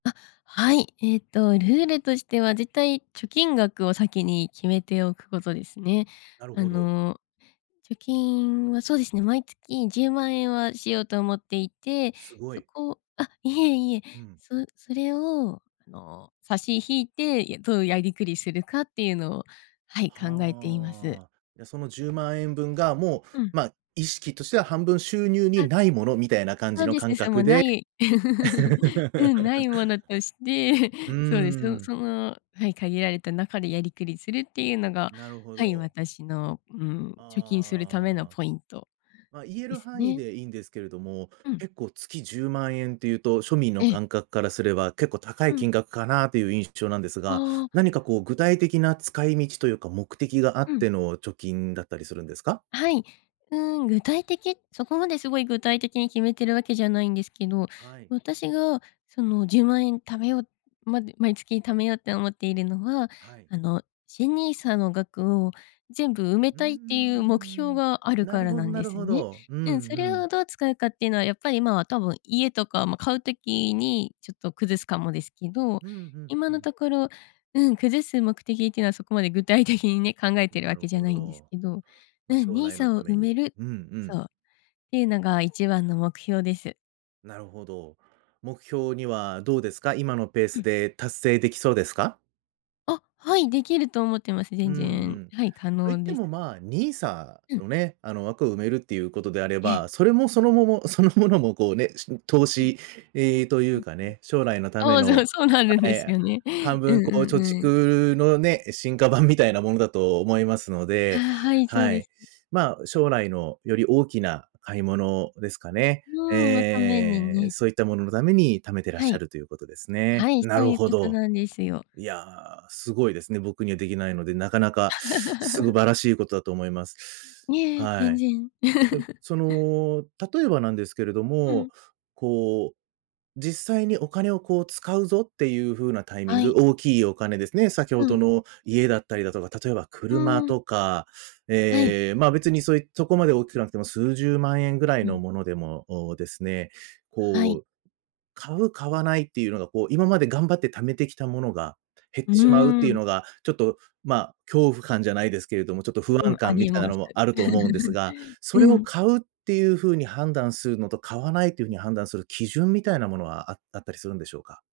あ、はい。えっと、ルールとしては、絶対貯金額を先に決めておくことですね。なるあほど。の、貯金は、そうですね、毎月10万円はしようと思っていて、すごそい。こあ、いえいえ、うん。そそれをあの、差し引いて、やどういうやりくりするかっていうのを、はい、考えています。はあ。いや、その10万円分が、もう、うん。ま、意識としては半分収入あにないものみたいな感そじうのですね、感さも覚なで。い うん、ない ものとして、うー そうです。そん。その、はい、限られた中でやりくりするっていうのがなるほはい、ど。私の、うん、貯金するためのああ。ポイント。ま、言えでるす範囲ね。でいいんですけれども、うん。結構月10万円っていうと、庶民のええ。感覚からすれば結構高いうん。金額かな？という印象なんですが、ああ。何かこう具体的な使い道というか、目的があうっん。ての貯金だったりするんですか？はい。うん、具体的そこまですごい具体的に決めてるわけじゃないんですけど、はい。私がその「10万円貯めよう」まど毎月貯めようって思っているのは、はい。あの、新 NISA の額を全部埋めうーたいっていう目標ん。があるなかるらほどなんなでるすほね。ど、うんうん、そうれん。をどう使うかっていうのは、やっぱり今は多分家とか、ま、買う時にちょっと崩すかもですけど、うん、ふん、今うのん。ところ、うん、崩す目的っていうのはそこまで具体的にね、考えてるなわるけじゃほないんですど。けど、うま、ん、将来の NISA たをめ埋に、めるうんうん。そう、っていうのが一番の目標です。なるほど。目標にはどうですか？今のペーうスん。で達成できそうですか？あ、はい、できると思ってます。うん全う然、ん。はい、可と言っ能てです。も、ま、NISA うん。のね、あの枠を埋めるっていうことであれええ。ば、それもそのももそのものもこうね、しん投うん。資ええ、というんううん。かね、将来のたあめあ、じゃのあ、そうなるんあ、ですえ、あ、よね。半うん分うこうん貯うん。蓄のね、進化版みたいなものだと思いますのあ、で、はい、そうはでい。す。ま、将来のより大きな買い物ですかね。うーん、のためにええ、ね。そういったもののために貯めてらっはしゃい。るということですね。はい、なそうるいうこほとど。なんですよ。いや、すごいですね、僕にはできないので、なかなか素 晴らしいことだと思います。いえ、は全い。然。で、そ の、例えばなんですけれどうも、ん。こう、実際にお金をこう「使うぞ！」っていう風なタイミンあグ、い。大きいお金ですね、先ほうどん。の家だったりだとか、例えばう車ーん。とか、はい。え、ま、別にそういそこまで大きくなくても数十万円ぐらいうのん。ものでも、おお、ですね、はこい。う、買う買わないっていうのが、こう、今まで頑張って貯めてきたものが減っうーてしまうっていうん。のが、ちょっと、ま、恐怖感じゃないですけれども、ちょっと不う安ん、あ感みりたいなまのす。もあると思うんですが、それうをん。買うっていう風に判断するのと、買わないっていう風うん。に判断する基準みたいなものはああったりするんでしょうか？